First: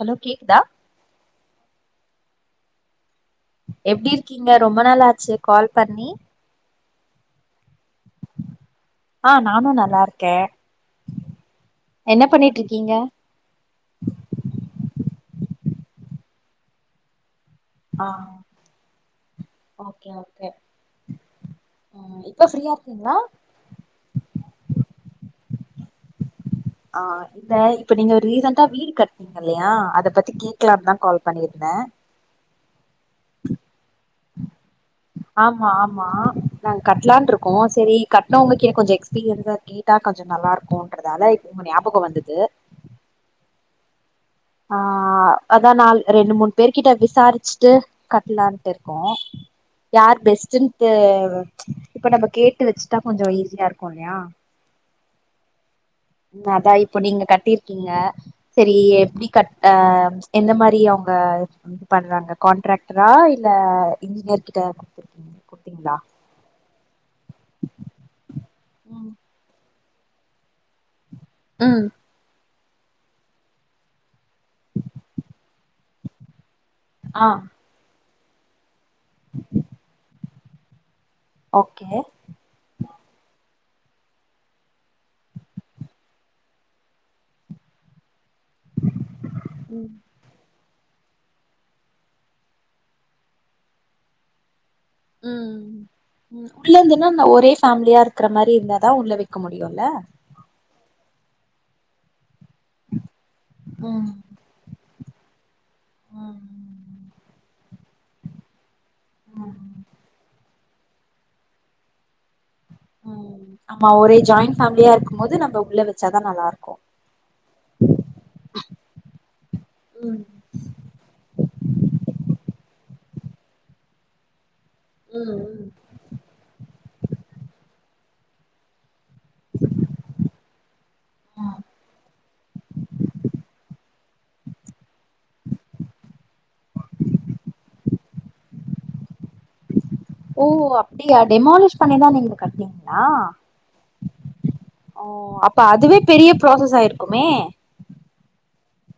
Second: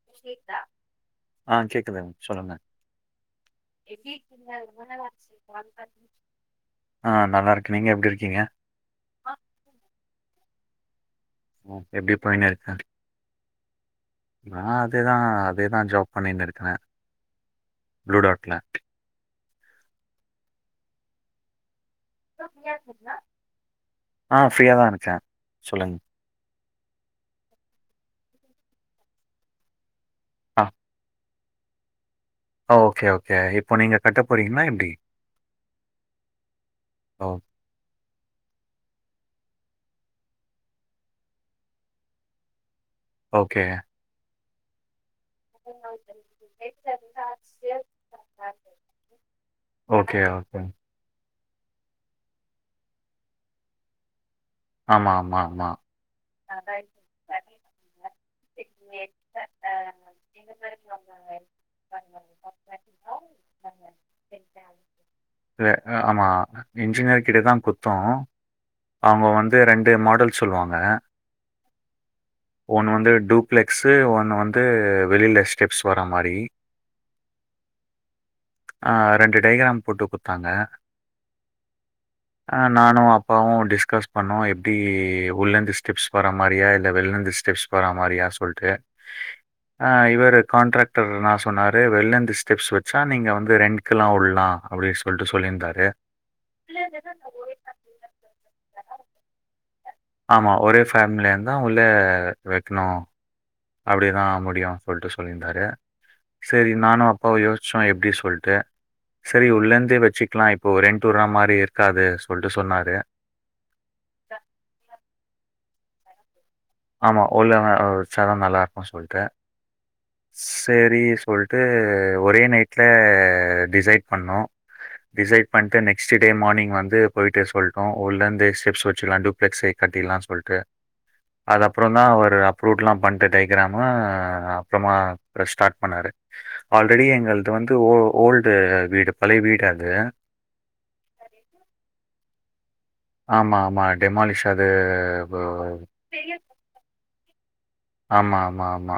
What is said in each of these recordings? Hello கேக்குதா ஆஹ் கேக்குது சொல்லுங்க எப்படி இருக்கீங்க ரொம்ப நாாளாச்சு கால் பண்ணி ஆஹ் நல்லா இருக் ஆஹ் நானும் நல்லா இருக்கேன் ம். எப்டி என்ன பண்ணிட்டு இருக்கீங்க நா அதேதா அதேதா ஜாப் பண்ணிட்டு இருக்கிறே ஆ ப்ளூ டாட்ல ஓகே ஓகே ம் இப்ப ஃப்ரீயா இருக்கீங்களா ஆஹ் ஃப்ரீயாதா இருக்கே சொல்லுங்க ஆஹ் இல்ல இப்ப நீங்க ரீசண்டா வீடு கட்னீங்க இல்லையா அத பத்தி கேக்லாதா கால் பண்ணிருந்தே ஓ ஓகே ஓகே இப்போ நீங்க கட்டப்போறீங்களா எப்படி ஆமா ஆமா நாங்க ஓ கட்லான் இருக்கோ சரி கட்னவங்களுக்கு ஏன்ன கொஞ்சம் எக்ஸ்பீரியன்ஸா கேட்டா கொஞ்ச நல்லாருப்போ இப்ப உங்க ஞாபக வந்தது ஓகே ஆஹ அதான் நால ரெண்டு மூணு பேர்க கிட்ட விசாரிச்சுட்டு கட்டலான்ட்டு இருக்கோ ஓகே, யார் பெஸ்ட் ஓகே. இப்ப நம்ம கேட்டு வச்சுட்டா கொஞ்ச ஈஸியா இருக்கு இல்லையா ஆமா ஆமா ஆமா உ அதா இப்போ நீங்க கட்டிருக்கீங்க சரி எப்படி க அஹ எந்த மாதிரி அவங்க இது பண்றாங்க கான்ட்ராக்டரா இல்ல இன்ஜினியர் கிட்ட குத்துருக் இல்ல குடுத்தீங்களா ஆமா. இன்ஜினியர் கிட்ட தா குத்தோ அவங்க வந்து ரெண்டே மாடல் சொல்லுவாங்க உஹம் ஒண்ணு வந்து டூப்ளெக்ஸ் ஒண்ணு வந்து வெளியில ஸ்டெப்ஸ் வராமாரி ஆஹ ஆஹரெண்டு டைகிரா போட்டு கொடுத்தாங்க ஓகே ஆஹ் நானும் அப்பாவும் டி பண்ணோ எப்படி உள்ள இருந்து ஸ்டெப்ஸ் போற மாதிரியா இல்ல வெளிவந்து ஸ்டெப்ஸ் போற மாதிரியா சொல்லட்டு ஆ ம் இவரு கான்ட்ராக்ட் நா சொன்னாரு வெள்ளந்த ஸ்டெப்ஸ் வச்சா நீங்க வந்து ரெண்டுகிலா ஒடலா உம் உ உள்ள இருந்துன்னா அ ஒரே ஃபேமிலியா இருக்கிற மாதிரி இருந்த அதா உள்ளவை இருக்க முடியுல ஃபேமிலியந்தா உள்ள க்கணும் ம் அப்படிதா முடியும்னு சொல்லிட்டு சொல்லியிருந்தாரு ம் சரி நானும் அப்பாவ யோசிச்ச செ எப்படி சொல்லிட்டு சரி ம் உள்ளருந்தே வச்சுக்கலா இப்போ ரெண்ட்டு உடுர மாதிரி இருக்காது சொல்லிட்டு ம் ஆமா ஒரே ஜாயிண்ட் ஃபேமிலியா இருக்கும்போது நம்ம உள்ள வந்து நல்லா இரு ஆமா உள்ள வச்ச சார்ன் நல்லா இருக்கும்னு சொல்லிட்டு ம் சரி சொல்லிட்டு ஒரே நைட்ல டிசைட் பண்ணோம் ம் டிசைட் பண்ணிட்டு நெக்ஸ்ட் டே மார்னிங் வந்து போயிட்டு சொல்லிட்டோம் உள்ள இருந்தே ஸ்டெப்ஸ் கட்டலாம்னு டூப்லேஸ் ஏட்டு கடிலானு சொல்லிட்டு ம் அதுப்புற தான் அப்ரூல்லாம் பண்ணட்டு டைக்கிராமு ஆ அப்புறமா ஸ்டார்ட் பண்ணாரு ஆல்ரெடி எங்களது வந்து ஓல்டு வீடு பழைய வீடு அது. ஓ அப்டியா டெமாலிஷ் பண்ணிதா நீங்க கட்னிங் ஆமா ஆமா டெமாலிஷ் அது ஓ மே ஆமா ஆமா ஆமா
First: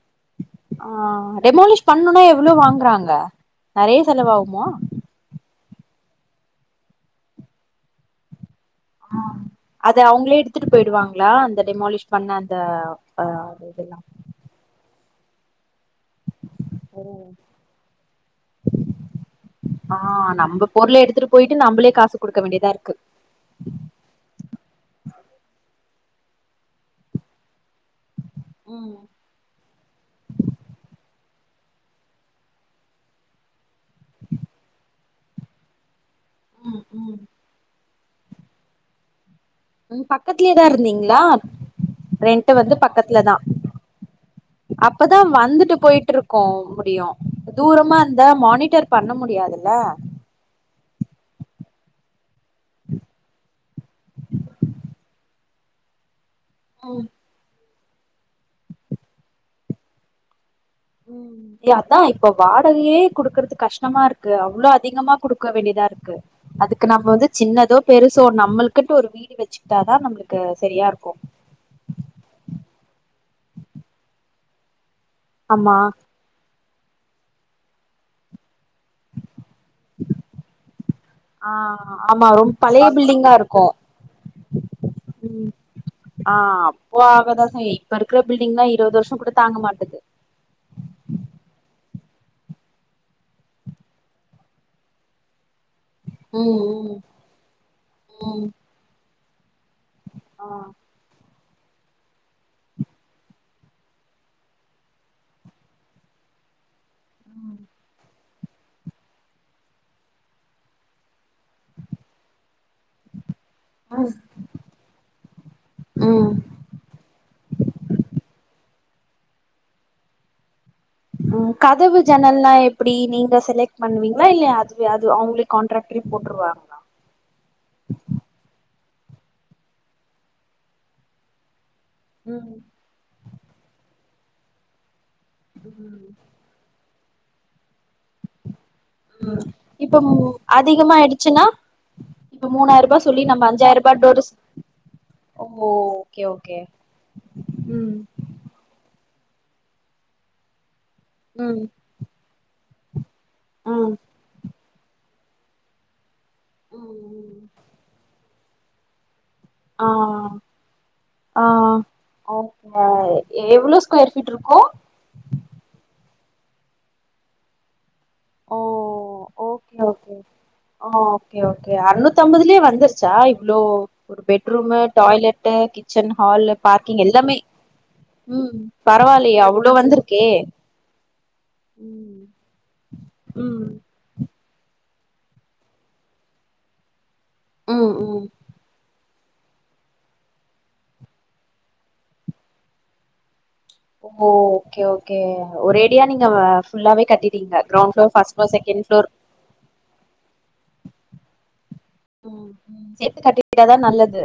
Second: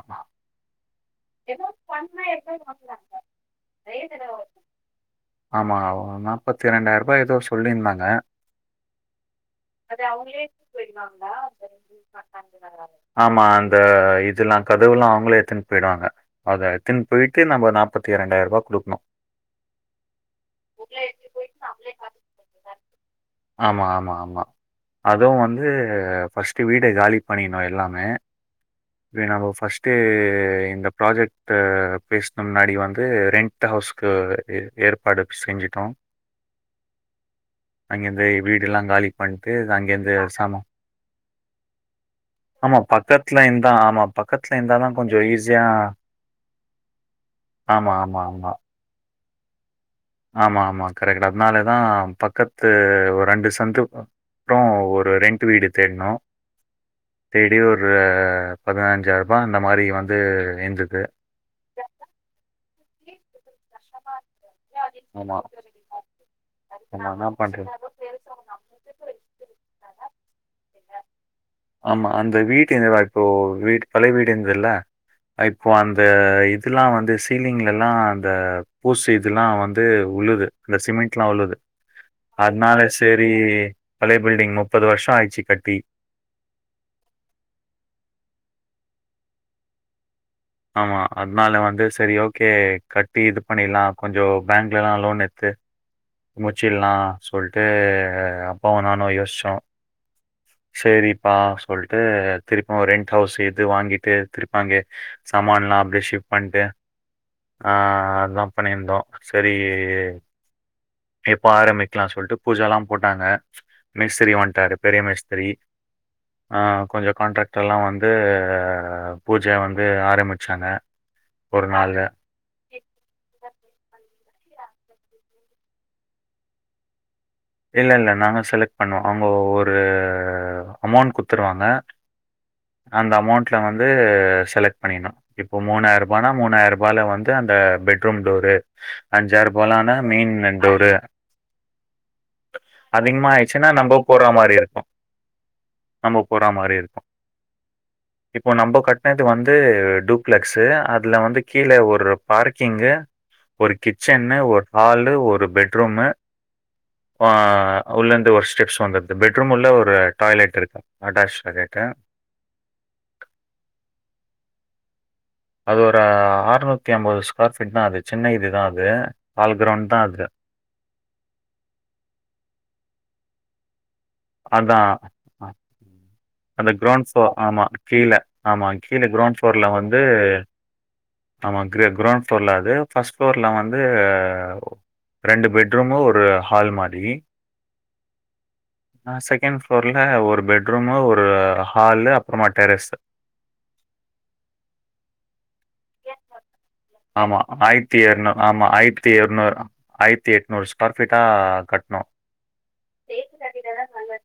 ஆஹ் ரெமாலிஷ் பண்ணுனா எவ்வளவு வாங்குறாங்க நிறைய செலவாகுமா முப்பத்தி இரண்டாயிர ரூபா ஏதோ சொல்லியிருந்தாங்க அத அவங்களே எடுத்துட்டு போயிடுவாங்களா அந்த டெமாலிஷ் பண்ண அந்த ஆ ஆமா அந்த இதெல்லா இதெல்லா கதவுலா அவுங்களே எடுத்துனுபோய்டுவாங்க அத எடுத்தின் போயிட்டு நம்ம நாப்பத்தி இரண்டாயிர ரூபா குடுக்கணு ஆ நம்ம பொருள எடுத்துட்டு போயிட்டு நம்மளே காசு குடுக்க வேண்டியதா இருக்கு ஆமா ஆமா ஆமா அதுவு வந்து ஃபஸ்டு வீட காலி பண்ணினு எல்லாமே ம் இது நம்ம அ பேசுன முன்னாடி வந்து ரெண்ட் ஹவுஸ்கு ஏற்பாடு செஞ்சுட்டோ உம் உம் அங்கந்த வீடுல்லா காலி பண்ணிட்டு, உம் அங்கேருந்து பக்கத்துலயேதா சாமான் இருந்தீங்களா ரெண்ட் வந்து ஆமா பக்கத்துல தா இருந்தா ஆமா பக்கத்துல இருந்தா தான் அப்பதா கொஞ்சம் ஈஸியா வந்துட்டு போயிட்டு இருக்கோ முடியும் ஆமா, தூரமா ஆமா, அந்த ஆமா. மானிட்டர் பண்ண முடி தெரியாதுல்ல ஆமா ஆமா கரெகட் அதனாலேதா பக்கத் து ஒரு ரெண்டு சந்து [unintelligible] ஒரு ரெண்ட் வீடு தேடணு ம் தேடி ஒரு ஒரு பதினஞ்சாயரூபா இந்த மாரி வந்து இருந்தது. உம் அதா இப்ப வாழ் டகையே குடுக்கறது கஷ்டமா இருக்கு அவ்வளோ அதிகமா ஆமா. குடுக்க வேண்டியதா இருக்கு அதுக்கு நம்ம ஆமா. வந்து என்ன பண்றது? சின்னதோ பெருசோ நம்மளுகண்ட்டு ஒரு வீடு வச்சுக்கிட்டாதா நம்மளுக்கு சரியா இருக்கு ஆமா. இருந்துல்ல இப்போ ஆமா அந்த இது இதுலா வந்து சி பிள்ளைங்கலலா அந்த பூசு இதுல்லா வந்து உழுது அந்த சிமெண்ட்ல்லா ஆ உழுது ஆமா ரொம்ப அதனால பழைய சேரி பில்டிங்கா இருக்கு பழைய பில்டிங் முப்பது வருஷம் ஆயிச்சு ம் கட்டி ஆ இருபது வருஷம் கூட தாங்க மாட்டது ஆமா அதனால வந்து சேரி ஓகே கட்டி இது பண்ணிலா கொஞ்சம் பேங்க்லலா லோன் எடுத்து ம் முச்சிடலா ம் சொல்ட்டு ம் அப்பாவு நானு யோசி சோ ஆ சேரி ப்பா சொல்ட்டு திருப்ப ஒரு ரெண்ட் ஹவுஸ் எது வாங்கிட்டு திருப்பாங்கே சாமான்லா அப்டியே ஷிப்ட் பண்ட்டு ஆஹ் அதா பண்ணியிருந்தோம் சேரி எப்ப ஆரம்பிக்கலாம் சொல்லிட்டு பூஜல்லாம் போட்டாங்க மேஸ்திரி வந்துட்டாரு பெரிய மேஸ்திரி ம் ம் ஆஹ் கொஞ்ச கான்ட்ராக்லாம் வந்து பூஜ வந்து ஆரம்பிச்சாங்க உம் ஒரு கதவு ஜனல்ல்லாம் எப்படி நீங்க செலக்ட் பண்ணுவீங் இல்லையா அதுவே அது அவங்களே கான்ட்ராகரே போட்டுருவாங்காளா இல்ல, இல்ல. நாங்க செலக்ட் பண்ணுவோம் அவங்கே ஒரு அமௌண்ட் குடுத்துருவாங்க ம் அந்த அமௌண்ட்ல வந்து செலக்ட் பண்ணினும் இப்ப மூணாயிர ரூபானா மூணாயிர வேல வந்து அந்த பெட்ரூம் டோரு உம் இப்ப மெயின் டோரு. அதிகமாயிடுச்சுன்னா இப்ப மூணாயிரரூபா சொல்லி அதிகமா நம்ம ஆயிடுச்சுன்னா அஞ்சாயிரரூபா நம்ப டோறு போறா மாரி இருக்கும். நம்ப ஓகே போறா ஓகே மாரி உம் பட்டனத்து வந்து டூப்ளெக்ஸ் அது வந்து ம் கீழே ஒரு பார்க் கிங்கு ஒரு ம் கிச்சன்னு ஒரு ஹாலு ஒரு பெட்ரூமு ஆஹ் உள்ளந்து ஒரு ஸ்டெப்ஸ் வந்து பெட்ரூம் உள்ள ஆ ஒரு டாய்லெட் இருக்கு அட்டாச் ஆ டாய்லெட்டு ஓகே எவ்ளோ ஸ்கொயர் ஃபீட் இருக்கு அறுனுத்தி அம்பது ஸ்கொயர் பீ்ட் தான் அது சின்ன ஓ இதுதா அது கால் கிரவுண்ட் தா அது ஒகே ஓகே அறுநூத்தி ஐம்பதுலயே வந்துருச்சா இவ்ளோ ஒரு பெட்ரூம் அதான். அ- டாய்லெட்டு் கிச்சன் ஹால் அந்த பார்க்கிங் கிரவுண்ட் ஃப்ளோர் எல்லாமே ஆமா. கீழ. உம் ஆமா. கீழ கிரவுண்ட் பரவாயில்யா ஃப்ளோர்ல அவ்வளவு வந்து வந்திருக்கே ஆமா ம் கிரௌண்ட் ஃபோர்லர்ஸ் அது ஃபர்ஸ்ட் புலோரல ம் வந்து ரெண்டு பெட்ரூம் ஒரு ஹால் மாதிரி உம் உம் ந செகண்ட் ஃப்ளோர்ல ஒரு பெட்ரூமு ஒரு ஹாலு அப்புறமா டெரஸ் ஓ ஓகே ஓகே ஒரு ஏடியா நீங்க ஃபுல்லாவே ஆமா. கட்டிட்டீங்க கிரௌண்ட்புளோர் ஃபஸ்டுபுளோர் ஆமா. செகண்ட் புளோர் பிட்டு தா கட் சேர்த்து கட்டிக்கிட்டாதா நல்லது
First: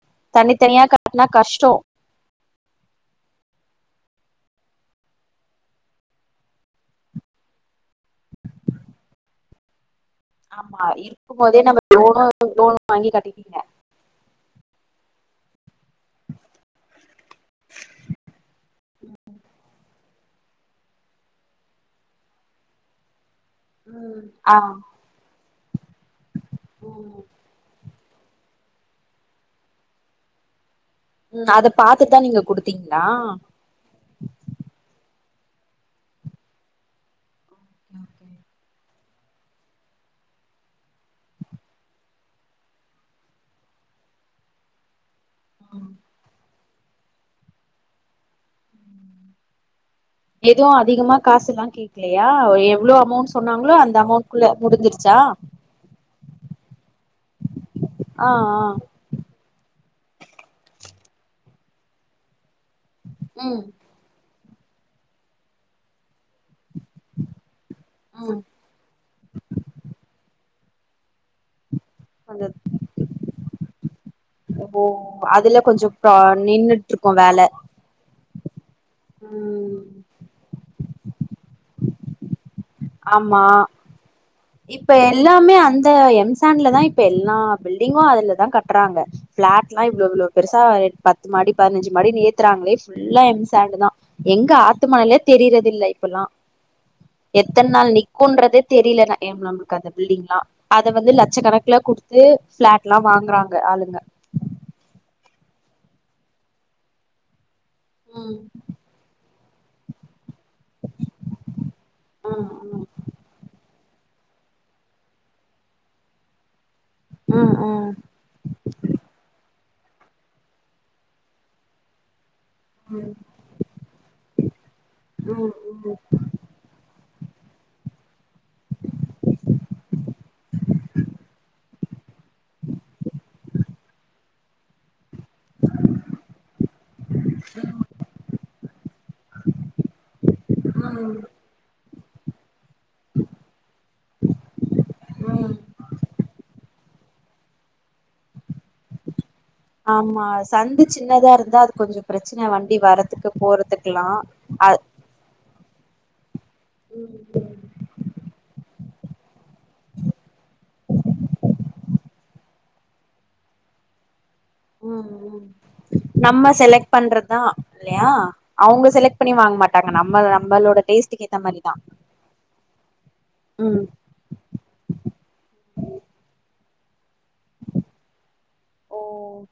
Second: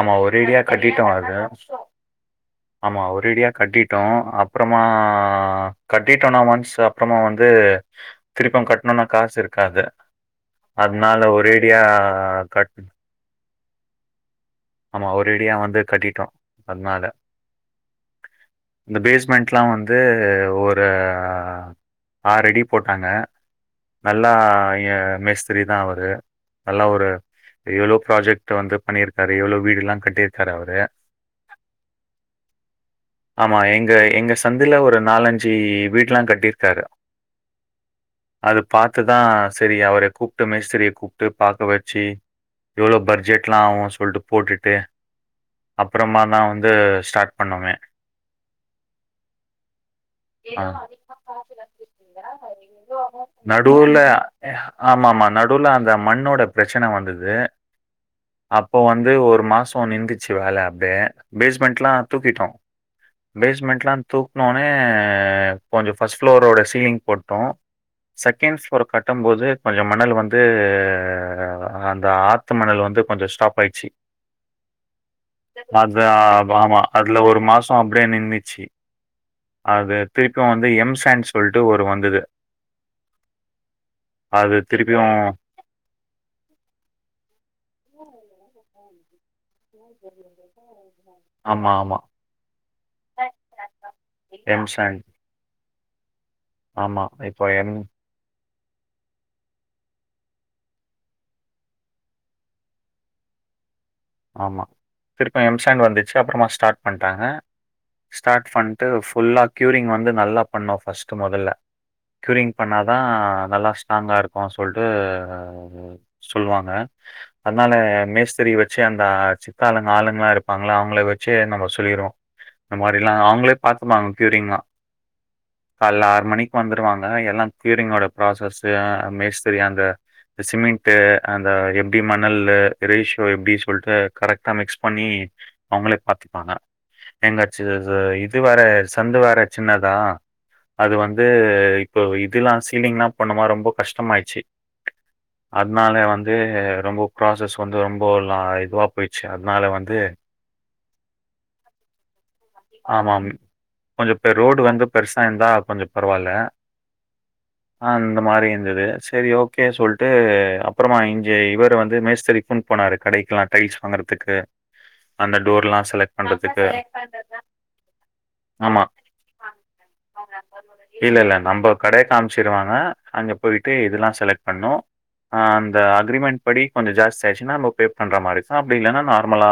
ஆமா ஒரேடியா தனித்தனியா கட்டிட்டோம் கட்டினா அது. கஷ்டம் ஆமா. ஒரேடியா கட்டிட்டோம். அப்புறமா கட்டிட்டோம்னா ஒன்ஸ் அப்புறமா வந்து திருப்பம் கட்டணும்னா காசு இருக்காது ஆமா அதனால இருக்கும் போதே ஒரேடியா நம்ம லோனு கட் லோனு வாங்கி கட்டிட்டிங்க ஆமா ஒரேடியா வந்து கட்டிட்டு அத்னால இந்த பேஸ்மெண்ட்லா வந்து ஒரு ஆறடி போட்டாங்க ம் நல்லா ஆ ய மேஸ் தா அவரு நல்லா ஒரு ம் எழு ப்ராஜெக்ட் வந்து பண்ணிருக்கா எவ்ளோ வீடுல்லா கட்டிருக்காரு அவரு உம் அத பாத்துட்தா நீங்க குடுத்தீங்ளா சி வீட்லா கட்டிருக்காரு அத பாத் துட்தா செரி அவரெ கூப்ட்டு மேஸ்த்ரிய கூப்ட்டு பாக்க வெச்சி எவ்ளோ பட்ஜெட்லா ஆவு சொல்ட்டு போட்டுட்டு ம் அப்றமா தா வந் து ஸ்டாட் பண்ணோமே ஆ எதுவு அதிகமா காசுல்லா கேக்லையா எவ்ளோ அமௌண்ட் சொன்னாங்ளோ அந்த நடுவுல அமௌண்ட்க்குள்ள ஆமா முடிஞ்சிருச்சா ஆமா நடுவுல அந்த மண்ணோட பிரச்சன வந்தது அ அ அப்போ வந்து ஒரு மாசொ நிந்துச்சு வேல அப்டே பேஸ்மெண்ட்லா தூக்கிட்டோ ம் பேஸ்மெண்ட்லா தூக் னொனே கொஞ்சொ ஃபஸ் ஃப்ளோரோட சீலிங் போட்டோ ம் செகண்ட் ஃப்ளோர கட்டம் போது கொஞ்சம் மணல் வந்து ஆ ஆ அந்த ஆத்து மணலு வந்து கொஞ்சொ ஸ்டாப் பாய்ச்சி ஓ அதுல கொஞ்சோ அது ப்ரா ஆ ஆமா நின்னுட்டு இருக்கு அதுல வேல ஒரு மாசொ அப்டியே நின்னுச்சி அத திருப்பியு வந்து எம் சாண்ட் சொல்ட்டு ஒரு வந்துது ஆமா இப்ப திருப்பியும் எல்லாமே அந்த எம்சான்ட்லதா இப்ப எல்லா பில் டிங்கு அதுலதா கட்றாங்க ப்ளாட்னா இவ்ளோ இவ்ளோ பெருசா எட் பத்து மாடி ஆமா, பதினஞ்சி ஆமா. மாடினு ஏத்துறாங்களே ஃபுல்லா எம்சாண்டு தா எங்க எம் ஆத்து சாண்ட் மணலே தெரிய்றதில்ல பொல்லா ஆமா. இப்போ எத்தன் எம் நாள் நிக்குன்றதே தெரியிலன நமக் அந்த பில்டிங்லா அத வந்து லட்ச கணக்குல குடுத்து ப்ளாட்லா வாங்குறாங்க ஆளுங்க ஆமா திருப்பே எம் ஸாண்ட் வந்துச்சி அப்பறமா ஸ்டாட் பண்ட்டாங்க ம் ஸ்டாட் ஃபண்ட்டு ஃபுல்லா க்யூரிங் வந்து நல்லா பண்ணோம் ஃபஸ்ட் முதல்ல ம் கியூரிங் பண்ணாதா நல்லா ஸ்டாங்கா இருக்கனு சொல்டு சொல்லுவாங்க ம் அதனால ம் மேஸ்திரி வெச்சு ச்சி அந்தா சி சித்தாளுங்க ஆளுங்களா இருப்பாங்களா அவங்கள வெச்சு நம்ம சொல்லிடுவோ இந்த ம் மாதிரிலா அவங்களே பார்த்தப்பாங்க கீயூரிங்கால ம் கால்ல ஆறு மணிக்கு வந்துருவாங்க எல்லா கீயூரிங்யோட ப்ராசஸ் மேஸ்திரி அந்த சிமெண்ட் அந்த எம் மணல்ல ரேஷியோ எப்டி கரெக்ட்டா மிக்ஸ் பண்ணி அவங்களே பாத்துப்பாங்க எங்க இ இது வேற சந்து வேற சின்னதா அது ம் வந்து இப்போ இததெல்லா சீலிங்ல்லா பண்ணமா ரொம்ப கஷ்டமாயிடுச்சு ம் ம் அதனால வந்து ரொம்ப ஃபராசஸ் வந்து ரொம்பால ஆயி இதுவா போய்ட் ஆமா சந்தி சின்னதா இருந்தா அது கொஞ்சம் பிரச் ஆமாம் கொஞ்சம் பெ ரோடு அ வந்து பெருசா இருந்தா கொஞ்ச பரவாயில்ல ம் ஆஹ் இந்த மாரி இருந்தது செரி ஓகே சொல்டு அப்புறமா இங்க இவரு வந்து மேஸ்தரி போன் பண்ணாறு கடைக்கெல்லா டைல்ஸ் வாங்குறதுக்கு உம் உம் நம்ம செலக்ட் பண்றதா ஆமா மாட்டாங்க நம்ம நம்மளோட இல்ல டேஸ்ட்டுக்கு இல்ல ஏத்த மாரிதா நம்ம கடய காமிச்சிருவாங்க அங்க போய்ட்டு ம் இதல்லா செலக்ட் பண்ணும் அந்த அங்ரிமென்ட் படி கொஞ்சம் ஜாஸ்தி ச்சுனா நம்ப பே பண்ற மாரி அப்படி இல்லனா நார்மலா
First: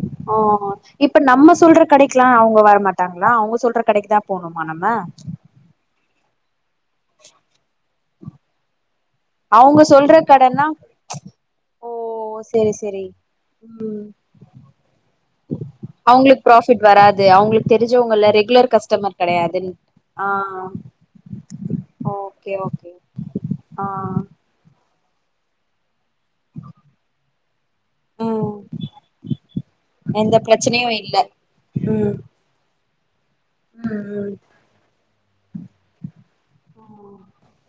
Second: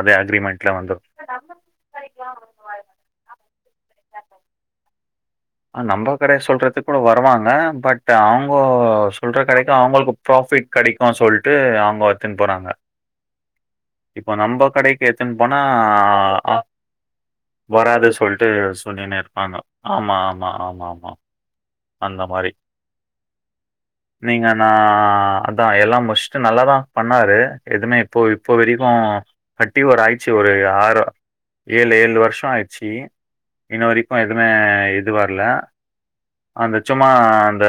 அதே அக்ரிமெண்ட்ல வந்துரு ல்லா அவங்க வர மாட்டாங்களா அவங்க சொல்ற கடைக்கு தா போணுமா நம்ம ஆஹ் நம்ம கடய சொல்றதுக்கு கூட வருவாங்க பட் அவுங்கோ சொல்ற கடெக்கு அவுங்க அவங்களுக்கு சொல்ற கடன்னா ப்ராஃபிட் கெடக்குனு சொல்ட்டு ஓ அவுங்க எத்துன்னு போறாங்க. செரி செரி இப்ப நம்ம கடைக்கு எத்துன்னு போனா அவ்ங்களுக்கு ஆ ப்ராஃபிட் வராது அவங்களுக்கு வராது தெரிஞ்சவங்கல சொல்ட்டு ரெகுலர் கஸ்டமர் கெடையாதுன்னு ஹா ஆ ஆமாம்மா அந்த மாரி ஓகே ஆ நீங்க நா ஆ அதா எல்லா முஷ் நல்லா தா பண்ணாரு எதுமே இப்போ ம் இப்போ வரக்குயு கட்டி ஒரு ஆய்ச்சு எந்த ஒரு பிரச்சனையு ஆறு இல்ல ஏழு ஏழு ம் வருஷோ ஆய்டுச்சி இன்ன ம் வரக்குயு ம் எதுமே இது இது வர்ல அந்த சும்மா அந்த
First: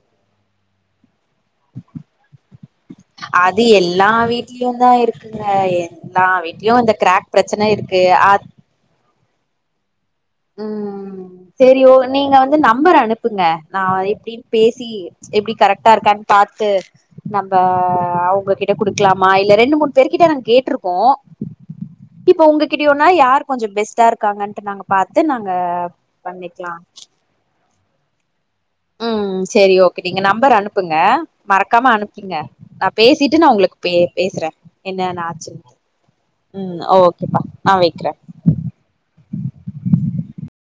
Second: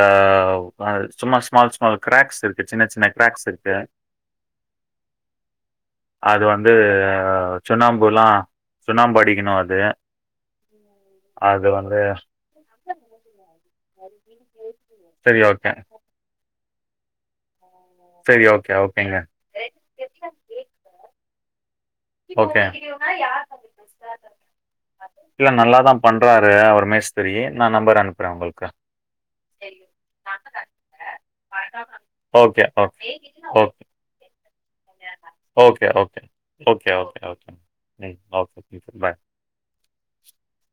[unintelligible] சும்மா ஸ்மால் ஸ்மால் க்ரேக்ஸ் இருக்கு சின்ன சின்ன க்ராக்ஸ் அது இருக்கு எல்லா வீட்லயு தா இருக்குங்க எல்லா அது வந்து வீட்லயு இந்த கிராக் பிரச்சன இருக்கு சுண்ணாம்பு லா சுண்ணாம்பு அடி டிக்கணு அது உம் அது செரியோ வந்து நீங்க வந்து நம்பர் அனுப்புங்க நா எப்பிடினு பேசி சரி எப்படி ஓகே. கரெக்ட்டா இருக்கானு பா ச்சே நம்ம ஹ சரி ஓகே, அவங்ககிட்ட ஓகேங்க. குடுக்கலாமா இல்ல ரெண்டு மூணு பேரு கிட்ட நாங்க கேட்டிருக்கோ. இப்ப ஓகே. உங்ககிட்டயுனா யாரு கொஞ்சோ பெஸ்ட்டா இருக்காங்கட்டு நாங்க பாத்து இல்ல நாங்க நல்லாதா பண்றாரு பண்ணிக்கலா அவரு மேஷ்திரி நா நம்பர் அனுப்பற உங்களுக்கு உம் செரி ஓகே நீங்க நம்பர் அனுப்புங்க மறக்காம அனுப்புங்க ஓகே, நா ஓகே. பேசிட்டு நா ஓகே, உங்களுக்கு பே பேசற என்ன னா ஆச்சுன் okay, okay okay okay okay பாய்